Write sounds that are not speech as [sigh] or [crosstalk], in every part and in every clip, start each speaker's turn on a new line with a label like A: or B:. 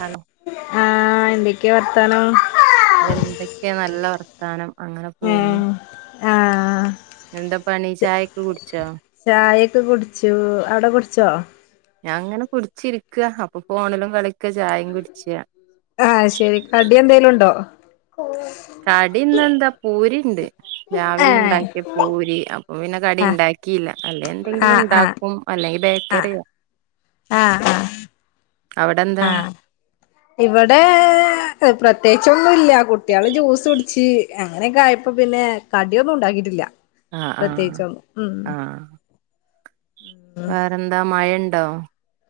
A: Hello
B: ആഹ എന്ത ക്കെ വർത്താനം
A: എന്തൊക്കെയ നല്ല വർത്താനം അങ്ങനെ പോകുന്നു
B: ആ
A: എന്താ പണി ചായക്ക് കു
B: ചായേ പത്ത് കുടിച്ചു അട കുടിച്ചോ
A: ഞാൻ അങ്ങനെ കുടിച്ചിരിക്കയാ അപ്പൊ ഫോണിലും കളിക്ക ചായയും കുടിച്ച
B: ആഹ ശരി കടി എന്തേലും ഉണ്ടോ
A: കടിന്നെന്താ പൂരിണ്ട് രാവിലെ
B: ഏഹ്
A: ഉണ്ടാക്കിയ പൂരി അപ്പൊ പിന്നെ കടി
B: ആഹ്
A: ഉണ്ടാക്കിയില്ല അല്ലെ എന്തെങ്കിലും
B: ആഹ് ആഹ്
A: ഉണ്ടാക്കും അല്ലെങ്കിൽ
B: ആഹ്
A: ബേക്കറിയാ
B: ആഹ ഇവിടെ പ്രത്യേകിച്ചൊന്നും ഇല്ല കുട്ടികള് ജ്യൂസ് കുടിച്ച് അങ്ങനെയൊക്കെ ആയപ്പോ പിന്നെ കടിയൊന്നും ഉണ്ടാക്കിയിട്ടില്ല
A: ആഹ് ആഹ്
B: പ്രത്യേകിച്ചൊന്നും ഉം
A: വേറെ എന്താ മയണ്ട് ണ്ടൗ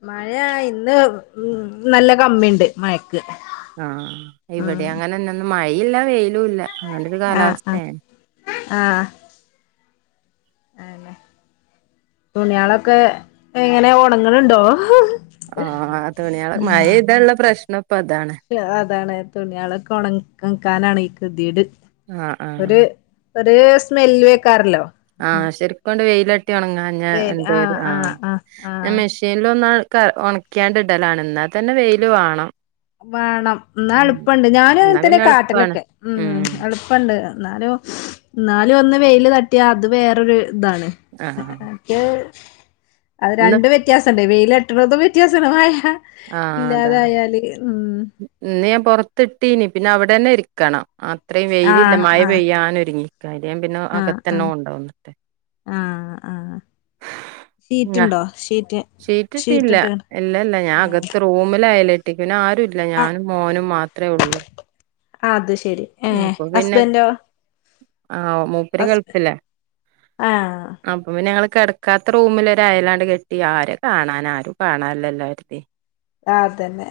B: മഴ ഇന്ന് ഉ നല്ല കമ്മിണ്ട് മഴ
A: ആഹ ഇവിടെ അങ്ങനെന്ത മഴല്ല വേ ല്ല അങ്ങന ഒരു കാലാവസ്ഥയാണ്
B: ആ അല്ലെ തുണിയളൊക്കെ എങ്ങനെ ഓണാങ്ങണണ്ടോ
A: ആഹ തുണിയള മഴ ഇതുള്ള പ്രശ്നം ഇപ്പ അതാണ്
B: അതാണ് തുണിയളൊക ഉണക്കാനാണ് ക്കെ ദിട്
A: ആഹ ആഹ
B: ഒരു സ്മെല്ല് വെക്കാറല്ലോ
A: ആഹ ശെരിക്ക് കൊണ്ട് വെയിലട്ടി ഉണങ്ങാ ഞാൻ എന്തോ
B: ആഹ്
A: ആ
B: ആഹ് ആഹ്
A: ഞാൻ
B: ആഹ്
A: മെഷീനിൽ ഒന്ന ക ഉണക്കാണ്ട ഇടലാണ് എന്നാൽ തന്നെ വെയിയില് വേണം
B: വേണം എന്നാ
A: ഉം
B: എളുപ്പമുണ്ട് ഞാന്
A: എന്നാ
B: തന്നെ
A: പിന്നെ എളുപ്പാണ്
B: കാട്ടിലൊക്കെ ഉം എളുപ്പമുണ്ട് എന്നാലും എന്നാലും ഒന്ന് വെയില് തട്ടിയാ അത് വേറൊരു ഇതാണ
A: ആഹ്
B: മറ്റേ അത്
A: ഇന്ന്
B: രണ്ട് വ്യത്യാസണ്ട് വ കെട്ടുന്നതും വ്യത്യാസണ്ട് [unintelligible]
A: ആഹ്
B: ഇല്ലാതെ
A: അതാണ്
B: ആയാല്
A: ഇന്ന് ഞാൻ പൊറത്തി ഇട്ടീനി പിന്നെ അവിടെ ഉടനെ ഇരിക്കണം അത്രയും വെയിലില്ല
B: ആഹ്
A: മഴ
B: ആഹ്
A: പെയ്യാനൊരുങ്ങി കാര്യം പിന്നെ
B: ആഹ്
A: അകത്തന്നെ
B: ആഹ് ആഹ് ആഹ്
A: കൊണ്ടവുംആ
B: ഷീറ്റ്ണ്ടോ ഷീറ്റ്
A: ഷീറ്റിട്ടിയില്ല
B: ഷീറ്റ്ട്ട്
A: ഇല്ലല്ല ഞാൻ
B: ഏഹ്
A: അകത്ത് റൂമിലായല പിന്നെ ആ ഒരു ഞാനും മോനും മാത്രമേ ഉള്ളൂ
B: ആ അത് ശരി ഏ ഹസ്ബന്റോ
A: ആ മൂപ്പര്
B: ഹസ്
A: ഗൾഫല്ലേ
B: ആഹ്
A: അപ്പൊ പിന്നെ ഞങ്ങ കിടക്കാത്ത റൂമിലൊരയലാണ്ട് കെട്ടി ആരെ കാണാൻ ആരും കാണാനല്ല കേരുതി
B: ആ അതന്നെ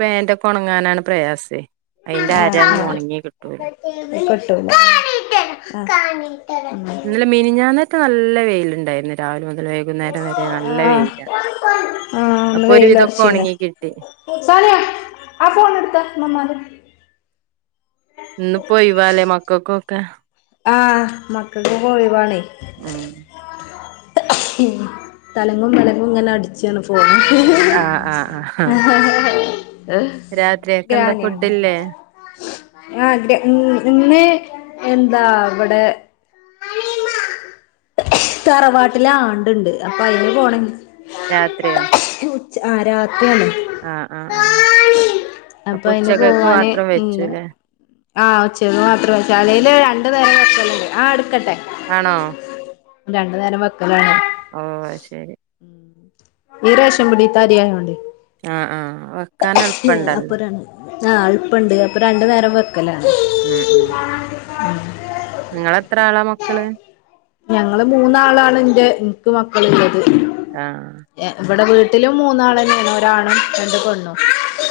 A: പാന്റൊക്കെ ഉണങ്ങാനാണ് പ്രയാസേ അയിന്റെ അരൊന്നും ഉണങ്ങി
B: ആ
A: കിട്ടൂല
B: ആ [unintelligible]
A: ഇന്നലെ മിനിഞ്ഞാനെത്തെ നേരം നല്ല വെയിയിലുണ്ടായിരുന്നു രാവിലെ മുതൽ വൈകുന്നേരം വരെ നല്ല വെയില
B: ആആ
A: അപ്പൊ ഒരു വിധൊക്കെ
B: വെയിലൊറച്ചീന
A: ഉണങ്ങി കിട്ടി
B: സാലിയാ ആ ഫോൺ എടുത്ത ഉമ്മാന്റെ
A: ഇന്ന് പോ ഒയ് വാലെ മക്കൾക്കൊക്കെ
B: ആ മക്കക്ക് ഒഴിവാണേ
A: ഉം
B: തലങ്ങും മലകും ഇങ്ങനെ അടിച്ചാണ് പോ
A: ആഹ് ആഹ് ആഹ് രാത്രിയൊക്കെ എന്താ
B: ഗ്രാനാണ്
A: ഫുഡില്ലേ
B: ആ് ഗ്ര ഇന്ന് എന്താവിടെ തറവാട്ടിലെ ആണ്ടുണ്ട് അപ്പൊ അയിന് പോണെ
A: രാത്രിയാ
B: ആരാ അപ്പൊ അതിന്
A: ഉച്ചക്കക്ക്
B: പോവാന്
A: മാത്രം വെച്ചുല്ലേ
B: ആച്ചത് മാത്ര ചാലൽ ര രണ്ടുനേരം വക്കലുണ്ട് ആ എടുക്കട്ടെ
A: ആണോ
B: രണ്ടു നേരം വക്കലാണ്
A: ഓ ശരി
B: ഈ രശം പിടിീത്ത അരിയായോണ്ട്
A: ആഹ് ആഹ വെക്കാൻ എളുപ്പണ്ടല്ലോ
B: ആഹ് എളുപ്പുണ്ട് അപ്പൊ രണ്ടു നേരം വ വെക്കലാണ്
A: ഉം ഉം
B: ഉം
A: നിങ്ങളെത്ര ആളാ മക്കള്
B: ഞങ്ങള് മൂന്നാളാണ് എൻന്റെ എനക്ക് മക്കളുള്ളത്
A: ആഹ്
B: ഇവിടെ വീ എട്ടിലും മൂന്നാൾ തന്നെയാണ് ഒരാണും രണ്ട് പെണ്ണും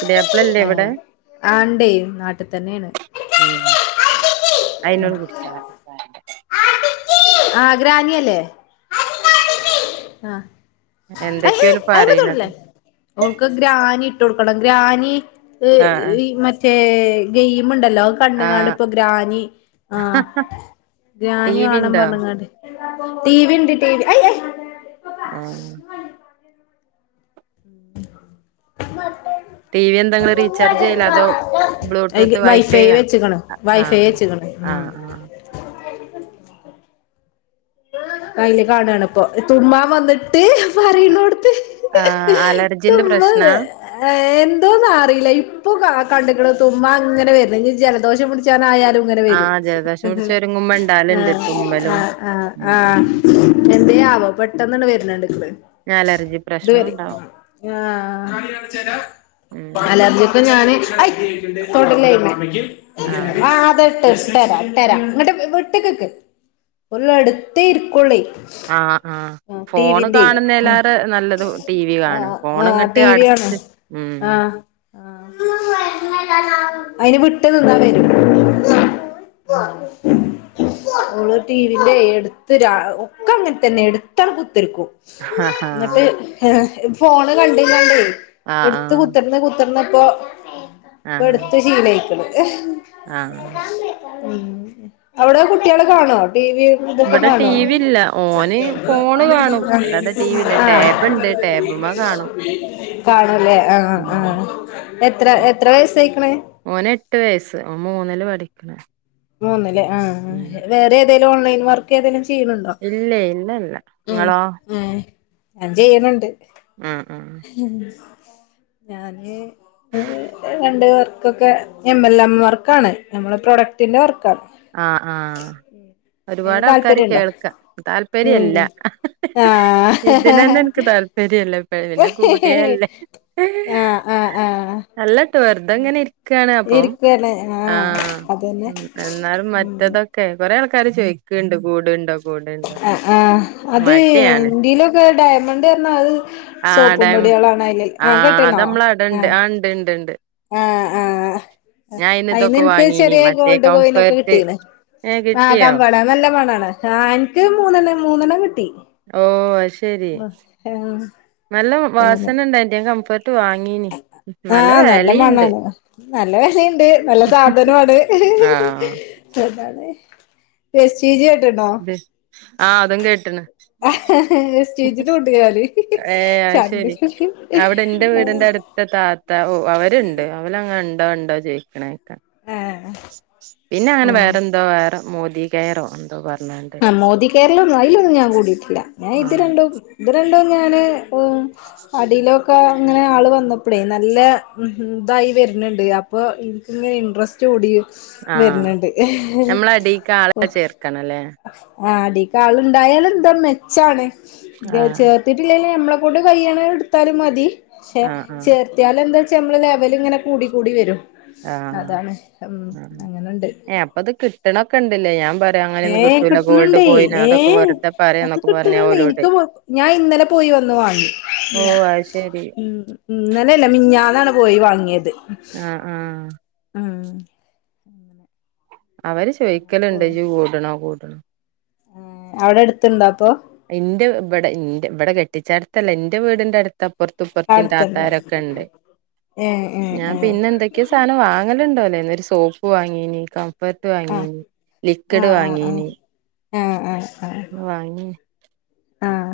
A: പുതിയാപ്പിളല്ലേ
B: ഏ
A: ഇവിടെ
B: ആണ്ടേ നാട്ടി തന്നേണ്
A: ഉ അയിതിനോട് കുടിച്ചാ
B: ആഹ ഗ്രാനി അല്ലേ ആഹ അ
A: എന്തൊക്കെയ ഓല്
B: അയി്മ
A: പറയണത്
B: തൊടല്ലേ ൾക്ക് ഗ്രാന ഇട്ട കൊടുക്ക ഗ്രാനി
A: ആഹ് ആഹ്
B: ഈ മറ്റേ ഗെയിം ഇണ്ട് ണ്ടല്ലോ കണ്ട കാണ
A: ആഹ്
B: ഇപ്പൊ ഗ്രാനി ആ
A: ടി
B: ഗ്രാനി
A: വി
B: വേണം
A: ഉണ്ടോ
B: പറഞ്ഞങ്ങാട് ടിവി ഇണ്ട് ടിവി ഈയ്യേ
A: ആഹ
B: മറ്റെ
A: ടി വി എന്തെങ്കും റീചാർജ് ചെയ്ല്ല അതോ
B: അയ്ല്
A: ബ്ലൂടൂത്ത് വൈഫൈ
B: വെച്ച്ക്ക്ണ്
A: ആ ആ
B: വൈഫൈ വെച്ച്ക്ക്ണ്
A: ആ
B: ഉം
A: ആ
B: അയില് കാണാണ് അപ്പൊ തുമ്മാ വന്നിട്ട് പറന്നുടു
A: ആ അലർജിന്റെ പ്രശ്നാ
B: കണ്ടുള് തുമ്മാ ഇങ്ങനെ വരുന്നു ഇനി ജലദോഷം മുടിച്ചാനായാല
A: ആഹ് ജലദോഷം പിടിച്ച ഒരുങ്ങുമ്പോ ഉണ്ടാലുണ്ട് തുമ്പലും
B: ആ
A: ഉ
B: എന്ത ആവ പെട്ടെന്നന്ന വരുന്നണ്ട്
A: അലർജി പ്രശ്നം
B: ഇതുവരെ
A: ഉണ്ടാവും
B: ആ
A: ഉം
B: അലർജിൊക്കെ ഞാന് ആ തൊടലല്ല
A: ആഹ്
B: ആ അതെ. ട്ടരാം ട്ടരാം അങ്ങട്ട വെട്ടിക്കൊക്ക് ഒള്ളെടു തീർക്കൊള്ളി.
A: ആ ആ ഫോണ് കാണുന്നേല്ലാറ് നല്ലത് ടി വി
B: ആ
A: കാണ ഫോണ
B: ആ
A: ഇങ്ങട്ട്
B: ടി വി ആണ്
A: അടുത്ത് ഉം
B: ആ അയിനെ വിട്ട് നിന്നാ വരും നമ്മള് ടിവിന്റെടു തിര ഒക്കങ്ങനെതന്നെ എടുത്താബുട് രിക്കും
A: ആഹാ
B: എന്നിട്ട് ഫോണ് കണ്ട്ഴിഞ്ഞാലണ്ടേ
A: ആഹ്
B: എടുത്ത് കുത്തിർന്ന് കുത്തിർന്ന് [unintelligible] ഇപ്പൊടുത്ത് ശീലായിക്കോളും.
A: ആ
B: മ് അവിടെ കുട്ടികള് കാണോ ടി വി? ഇതൊക്കെ
A: ഇവടെ ടി
B: കാണോ
A: വി ഇല്ല, ഓന് ഫോണ് കാണും, അല്ലാതെ ടി വി ഇല്ല
B: ആഹ്
A: ടാബ്ണ്ട് ടാബ്മ്മ കാണും.
B: അല്ലെ ആ
A: ഉം
B: ആ എത്ര എത്ര വയസായിക്കണ്?
A: ഓന് എട്ട് വയസ്സ് ഓൻ [unintelligible]
B: മൂന്നല്ലേ ആ ആ വേറെ എത് ന്തേലും ഓൺലൈൻ വർക്ക് ഏതേലും ചെയ്യണുണ്ടോ
A: ഇല്ല ഇല്ലല്ല
B: ഉം
A: ങ്ങളോ?
B: ഏഹ് ഞാൻ ചെയ്യണൊണ്ട്.
A: ആ
B: ഞാന് ഒരു രണ്ട് വർക്കൊക്കെ എം എൽ എം വർക്കാണ് ഞമ്മള് പ്രൊഡക്ടിന്റെ വർ
A: ആ ആ
B: അതിന്
A: ഒരുപാടാൾക്കാര്
B: താല്പര്യണ്ടോ
A: കേൾക്ക താല്പര്യല്ല,
B: ഉം
A: ഇതിനന്നെ എനിക്ക് താല്പര്യല്ല. പിന്നെ കൂടിയല്ലേ
B: ആ ആ ആ
A: അല്ലട്ടോ വെറുതെ ഇങ്ങനെ ഇരിക്കാണ് അപ്പം
B: ഇരിക്കന്നെ ആ
A: ആഹ്
B: അതന്നെ
A: ഉം എന്നാലും
B: ഉം
A: മറ്റതൊക്കെ കൊറെയാൾ ക്കാര് ചോദിക്കുണ്ട് കൂടുണ്ടോ കൂടുണ്ടോ
B: ആ ആ അത്
A: മടിയാണ്
B: എന്തേലോക്കെയായിട്ട മണ്ടി വര്ണ അത്
A: ആ
B: സോപ്പും
A: ടാ
B: പൊടികളാണ് അയില്
A: ആ
B: ആഹ്
A: അത് നമ്മളാടെണ്ട് ആ ഇണ്ട് ഇണ്ട് ഇണ്ട്.
B: ആ ആ
A: ഞാൻ അയിന് ഇതൊക്കെ
B: അയിന്നെനിക്ക്
A: വാങ്ങീനി
B: ചെറിയെ
A: മറ്റേ
B: ഗോൾഡ് കോയിൻ ഒക്കെ
A: കംഫേർട്ട്
B: കിട്ടീന്ന്,
A: ഏഹ് കിട്ടിയോ
B: ആകാംമ്പാട നല്ല [unintelligible] ആ എന്ക്ക് മൂന്നെണ്ണം മൂന്നെണ്ണം കിട്ടി.
A: ഓ അത്ശരി
B: ആഹ്
A: നല്ല വാസന ഉണ്ടായിന്റെ കംഫ
B: ആ നല്ല മണാണ്, നല്ല വെലയിണ്ട്, നല്ല സാധനമാണ്, എന്താണ്
A: തെ ആ അതും കേട്ടണ്. ഏഹ് അത് ശെരി
B: [unintelligible]
A: ത്ത ഓ അവരുണ്ട് അവലങ്ങ ഇണ് ഇോ ഉണ്ടോ ചോയിിക്കണ കേക്ക
B: ആഹ്
A: പിന്നെ അങ്ങനെ
B: ഉം
A: വേറെ എന്താ വേറെ മോദി കയറോ എന്താ പറയ
B: ആ മോദി കേരളംൊന്നും അതിലൊന്നും ഞാൻ കൂടിയിട്ടില്ല ഞാൻ ഇത്
A: ആഹ്
B: രണ്ടും ഇ ഞാന് അടിയിലൊക്കെ ഇങ്ങനെ ആള് വന്നപ്പോഴേ നല്ല ഇതായി വരുന്നുണ്ട് അപ്പോൊ എനിക്ക്ിങ്ങനെ ഇൻട്രസ്റ്റ് കൂടി
A: ആഹ
B: വരുന്നുണ്ട്
A: നഞമ്മളട കാ ആള ചേർക്കണംല്ലേ
B: അ ആ അടക്കാള ഉണ്ടായാല എന്താ മെച്ചാണ്
A: ആഹ്
B: ചേർത്തിട്ടില്ലല്ല നമ്മള അൊണ്ട് കഴ്യണ എടുത്താലും മതി െ
A: ആഹ് ആഹ്
B: ചേർത്തിയാാല എന്താ നമ്മള് ലെവല ഇങ്ങനെ കൂട കൂടി വരും അതാണ് ഉം അങ്ങനുണ്ട്
A: ആഹ അപ്പൊത് കിട്ടണൊക്കെ ഉണ്ട് ഞാ
B: ഏ കിട്ടണണ്ടേ ഏ
A: വെറുതെ
B: അത്
A: പറയാന്നൊക്കെ പറഞ്ഞ്
B: കിട്ടണണ്ട്
A: ഓലോട്
B: എനിക്ക് ഞാൻ ഇന്നലെ പോയി വന്ന് വാങ്ങി
A: ഓഹ് അത് ശെരി
B: ഉ ഇന്നലെല്ല മിഞ്ഞ ാണ് പോയി വങ്ങിയത്
A: ആഹ് ആഹ്
B: ആഹ
A: അവര് വെഹിക്കൽിണ്ട്
B: പോയി
A: കൂടണോ കൂട പട്ട
B: അവിടെ എടുത്തണ്ടോ അപ്പൊ
A: എന്റെ ഇവിടെ ഇവിടെ കെട്ടിച്ചടുത്തല്ല എറെ വീടിന്റെ അടുത്ത് തപ്പുറത്ത്ുപ്പുറത്തി
B: അടുത്തുണ്ട്
A: താത്താരൊക്കെ ഉണ്ട്
B: ഏഹ് ഏഹ്
A: ഞാൻ
B: ഏഹ്
A: പിന്നെ എന്തൊക്കെയ സാധനം വാങ്ങലുണ്ടോല്ലേ സോപ്പ് വാങ്ങീ നീക്കാം പ്പർട്ട്
B: ആഹ്
A: വാങ്ങീന് ലിക്വിഡ് വാങ്ങീന്
B: ആ ആ
A: വാങ്ങന
B: ആഹ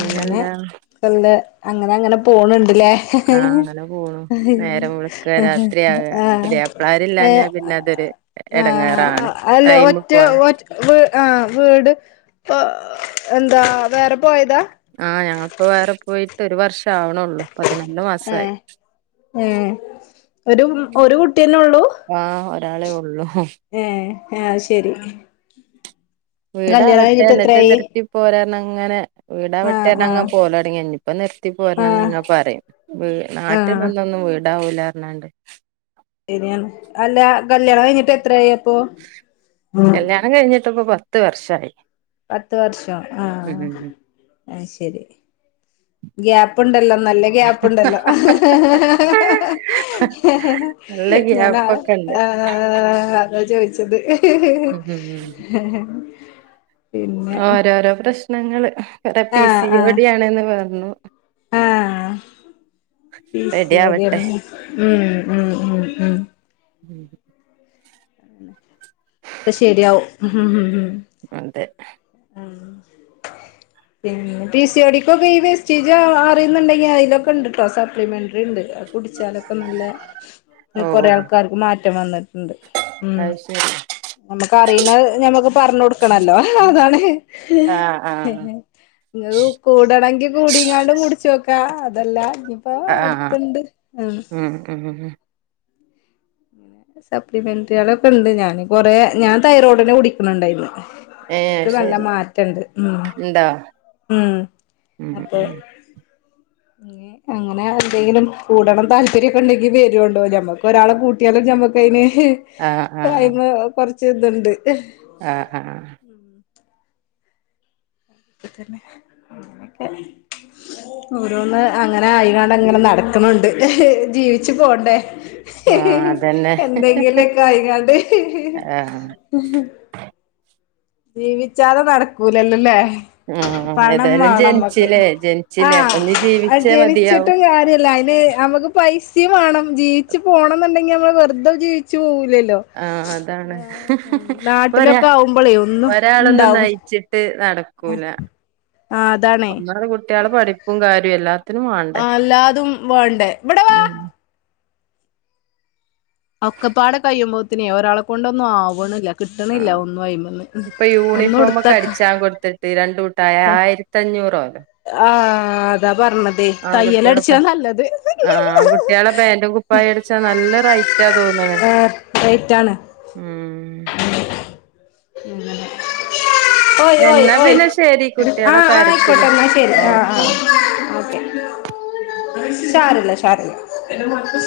B: അങ്ങനെ കൊല്ല അങ്ങനെ അങ്ങനെ പോണുണ്ട്ല്ലേ
A: ആ അങ്ങനെ പോണു നേരം വെളുക്ക രാത്രിയാക
B: ആ ഏ
A: പുതിയാപ്ലാരില്ലാഞ്ഞാ പിന്നെ അതൊരു
B: ആ
A: എടങ്ങേറാണ്
B: അല്ല
A: ടൈമ്
B: ഒറ്റ
A: പോവാൻ
B: വ ആ വീട് അ [inaudible] എന്താ വേറെ പോയതാ
A: ആഹ് ഞങ്ങിപ്പോ വേറെ പോയിട്ട് ഒരു വർഷം ട്ടാ ആവണള്ളൂ പതിനൊന്ന്‌ മാസായി
B: ഏഹ് ഏഹ് ഒരു ഒരു കുട്ടിയല്ലെ ഒള്ളു
A: ആ ഒരാളെ ഒള്ളൂ
B: ഏ ഏ അത് ശെരി
A: വീടാവട്ടെ ന്നിട്ട് നിർത്തി പോരാ ണങ്ങനെ വീടാ
B: ആഹ് ആഹ്
A: വെട്ടേണങനെ പോലടങ്ങി ഇനി നിർത്തി
B: ആഹ്
A: പോരണംന്ന്ങ്ങനെ പറയും വീ നാട്ടിൽ
B: ആഹ്
A: നിന്നൊന്നും വീട് ഉണ്ടാവൂലറഞ്ഞാണ്ട്
B: ശെരിയാണ് അല്ല കല്യാണം കഴിഞ്ഞിട്ട് എത്രായി
A: കല്യാണം കഴിഞ്ഞിട്ടപ്പൊ പ പത്ത് വർഷം
B: പത്ത് വർഷം ആ ആ ശെരി ഗ്യാപ്പ്ണ്ടല്ലോ നല്ല ഗ്യാപ്പ്ണ്ടല്ലോ ഹ് ഹ് ഹ്
A: നല്ല
B: ഹ് ഞാന
A: ഗ്യാപ്പൊക്കെണ്ട്
B: ആ അതാ ചോദിച്ചത് ഹ് ഹ് ഹ് ഹ്
A: ഉം
B: ഹെ ഹെ
A: ഒരോ ഒരോ പ്രശ്ന ങ്ങള് ടെ പി സിയോടിയാണ്ന്ന് പറഞ്ഞു
B: ആ
A: റെഡി
B: ഉം
A: ആവട്ടെ
B: ഉം ഉം ഉം
A: ഉം
B: ഒ ക്കെ ശെരിയാവും ഹ് ഹ്
A: അതെ
B: പിന്നെ പി സി ഡിക്കൊക്കെ ഈ വേസ്റ്റേജ് അറിയുന്നുണ്ടെങ്കി അതിലൊക്കെ ഉണ്ട് ട്ടോ സപ്ലിമെന്ററി ണ്ട് കുടിച്ചാലൊക്കെ നല്ല
A: ഓ
B: കൊറേ ആൾക്കാർക്ക് മാറ്റം വന്നിട്ടുണ്ട് ഉ
A: അത് ശരി
B: നമ്മുക്ക് അറിയുന്ന ഞമ്മക്ക് പറഞ്ഞ കൊടുക്കണല്ലോ അതാണ്
A: ആഹ് ആഹ്
B: നിങ്ങക്ക് കൂടണങ്കിൽ കൂടിങ്ങാണ്ടും കുടിച്ചോക്കാ അതല്ല ഇപ്പൊ
A: ആഹ്
B: അട്ത്ത്ണ്ട് ആ
A: ഉം ഉം
B: സപ്ലിമെന്ററികളൊക്കെ ണ്ട് ഞാൻ കൊറെ ഞാൻ തൈറോഡിന് കുടിക്കണണ്ടായിരുന്നു
A: ഏഹ്
B: നല്ല
A: ശരി
B: മാറ്റണ്ട് മ്
A: ഇണ്ടോ
B: മ്
A: ഉം
B: അപ്പൊ
A: ഉം
B: അങ്ങനെ എന്തെങ്കിലും കൂടണം താല്പര്യക്കെ ഉണ്ടെങ്കി വരോണ്ടൂ ഞമ്മക്ക് ഒരാളെ കൂട്ട്യാലും ഞമ്മക്കയിന് ഹ്
A: ആഹ് ആഹ്
B: അന്ന് കെറ ചെന്ത്ണ്ട്
A: ആഹ് ആഹ്
B: ഓരോന്ന് അങ്ങനെ ആയികണ്ട്ങ്ങനെ നടക്കുന്നുണ്ട് ജീവിച്ചു പോണ്ടേ
A: ആഹ് അതന്നെ
B: എന്തെങ്കിലും കഴിഞ്ഞണ്ട്
A: ആഹ്
B: ജീവിച്ചാതെ നടക്കൂലല്ലോല്ലേ
A: ആഹ്
B: പണം
A: ഏതായാലും
B: വേണംമ്മക്ക്
A: ജനിച്ചില്ലേ ജനിച്ചില്ലേ അപ്പൊ ഇനി
B: ആഹ്
A: ജീവിച്ചേ മതിയാവും
B: ജനിച്ചിട്ടും കാര്യല്ല അതിന് നമ്മക്ക് പൈസ [unintelligible] വേണം ജീവിച്ചു പോകണം എന്നുണ്ടെങ്കിൽ നമ്മൾ വെറുതെ ജീവിച്ച് പോകു
A: ആഹ് അതാണ് പോരാ
B: നാട്ടിലൊക്കെ ആവുമ്പളേ ഒന്നും
A: ഒരാളൊന്നും
B: ഉണ്ടാവും
A: നയിച്ചിട്ട് നടക്കൂല
B: ആഹ് അതാണേ
A: ഒന്നാള് കുട്ടികള് പഠിപ്പും കാര്യഎ
B: ആ അല്ലാതും വേണ്ടേ ഇവിടെ വ
A: ഉം
B: ഒക്കപ്പാടെ കഴിയുമ്പോത്തിനേ ഒരാളെ കൊണ്ടൊന്നും ആവണില്ല കിട്ടണില്ല
A: ആഹ്
B: ഒന്നും അയിമിന്ന് മ്
A: ഇപ്പൊ
B: ഒന്ന് കൊടുത്ത ക്
A: ത്തയ ആയിരത്തഞ്ഞു [unintelligible]
B: ആ അതാ പറഞ്ഞതേ തയ്യലടിച്ചാ
A: ഓരോന്ന്
B: നല്ലത്
A: അറിയാതെ എങ്ങനെ നടക്കുന്നുണ്ട്
B: ഏഹ് റേറ്റാണ്
A: ജീവിച്ചു പോണ്ടേ
B: മ് അങ്ങനെ
A: എന്നാ പിന്നെ ശരി
B: ആ
A: കുട്ടികളെ കരച്ചില് ഓക്കെ ഓക്കെ
B: ശരില്ല ശരില്ല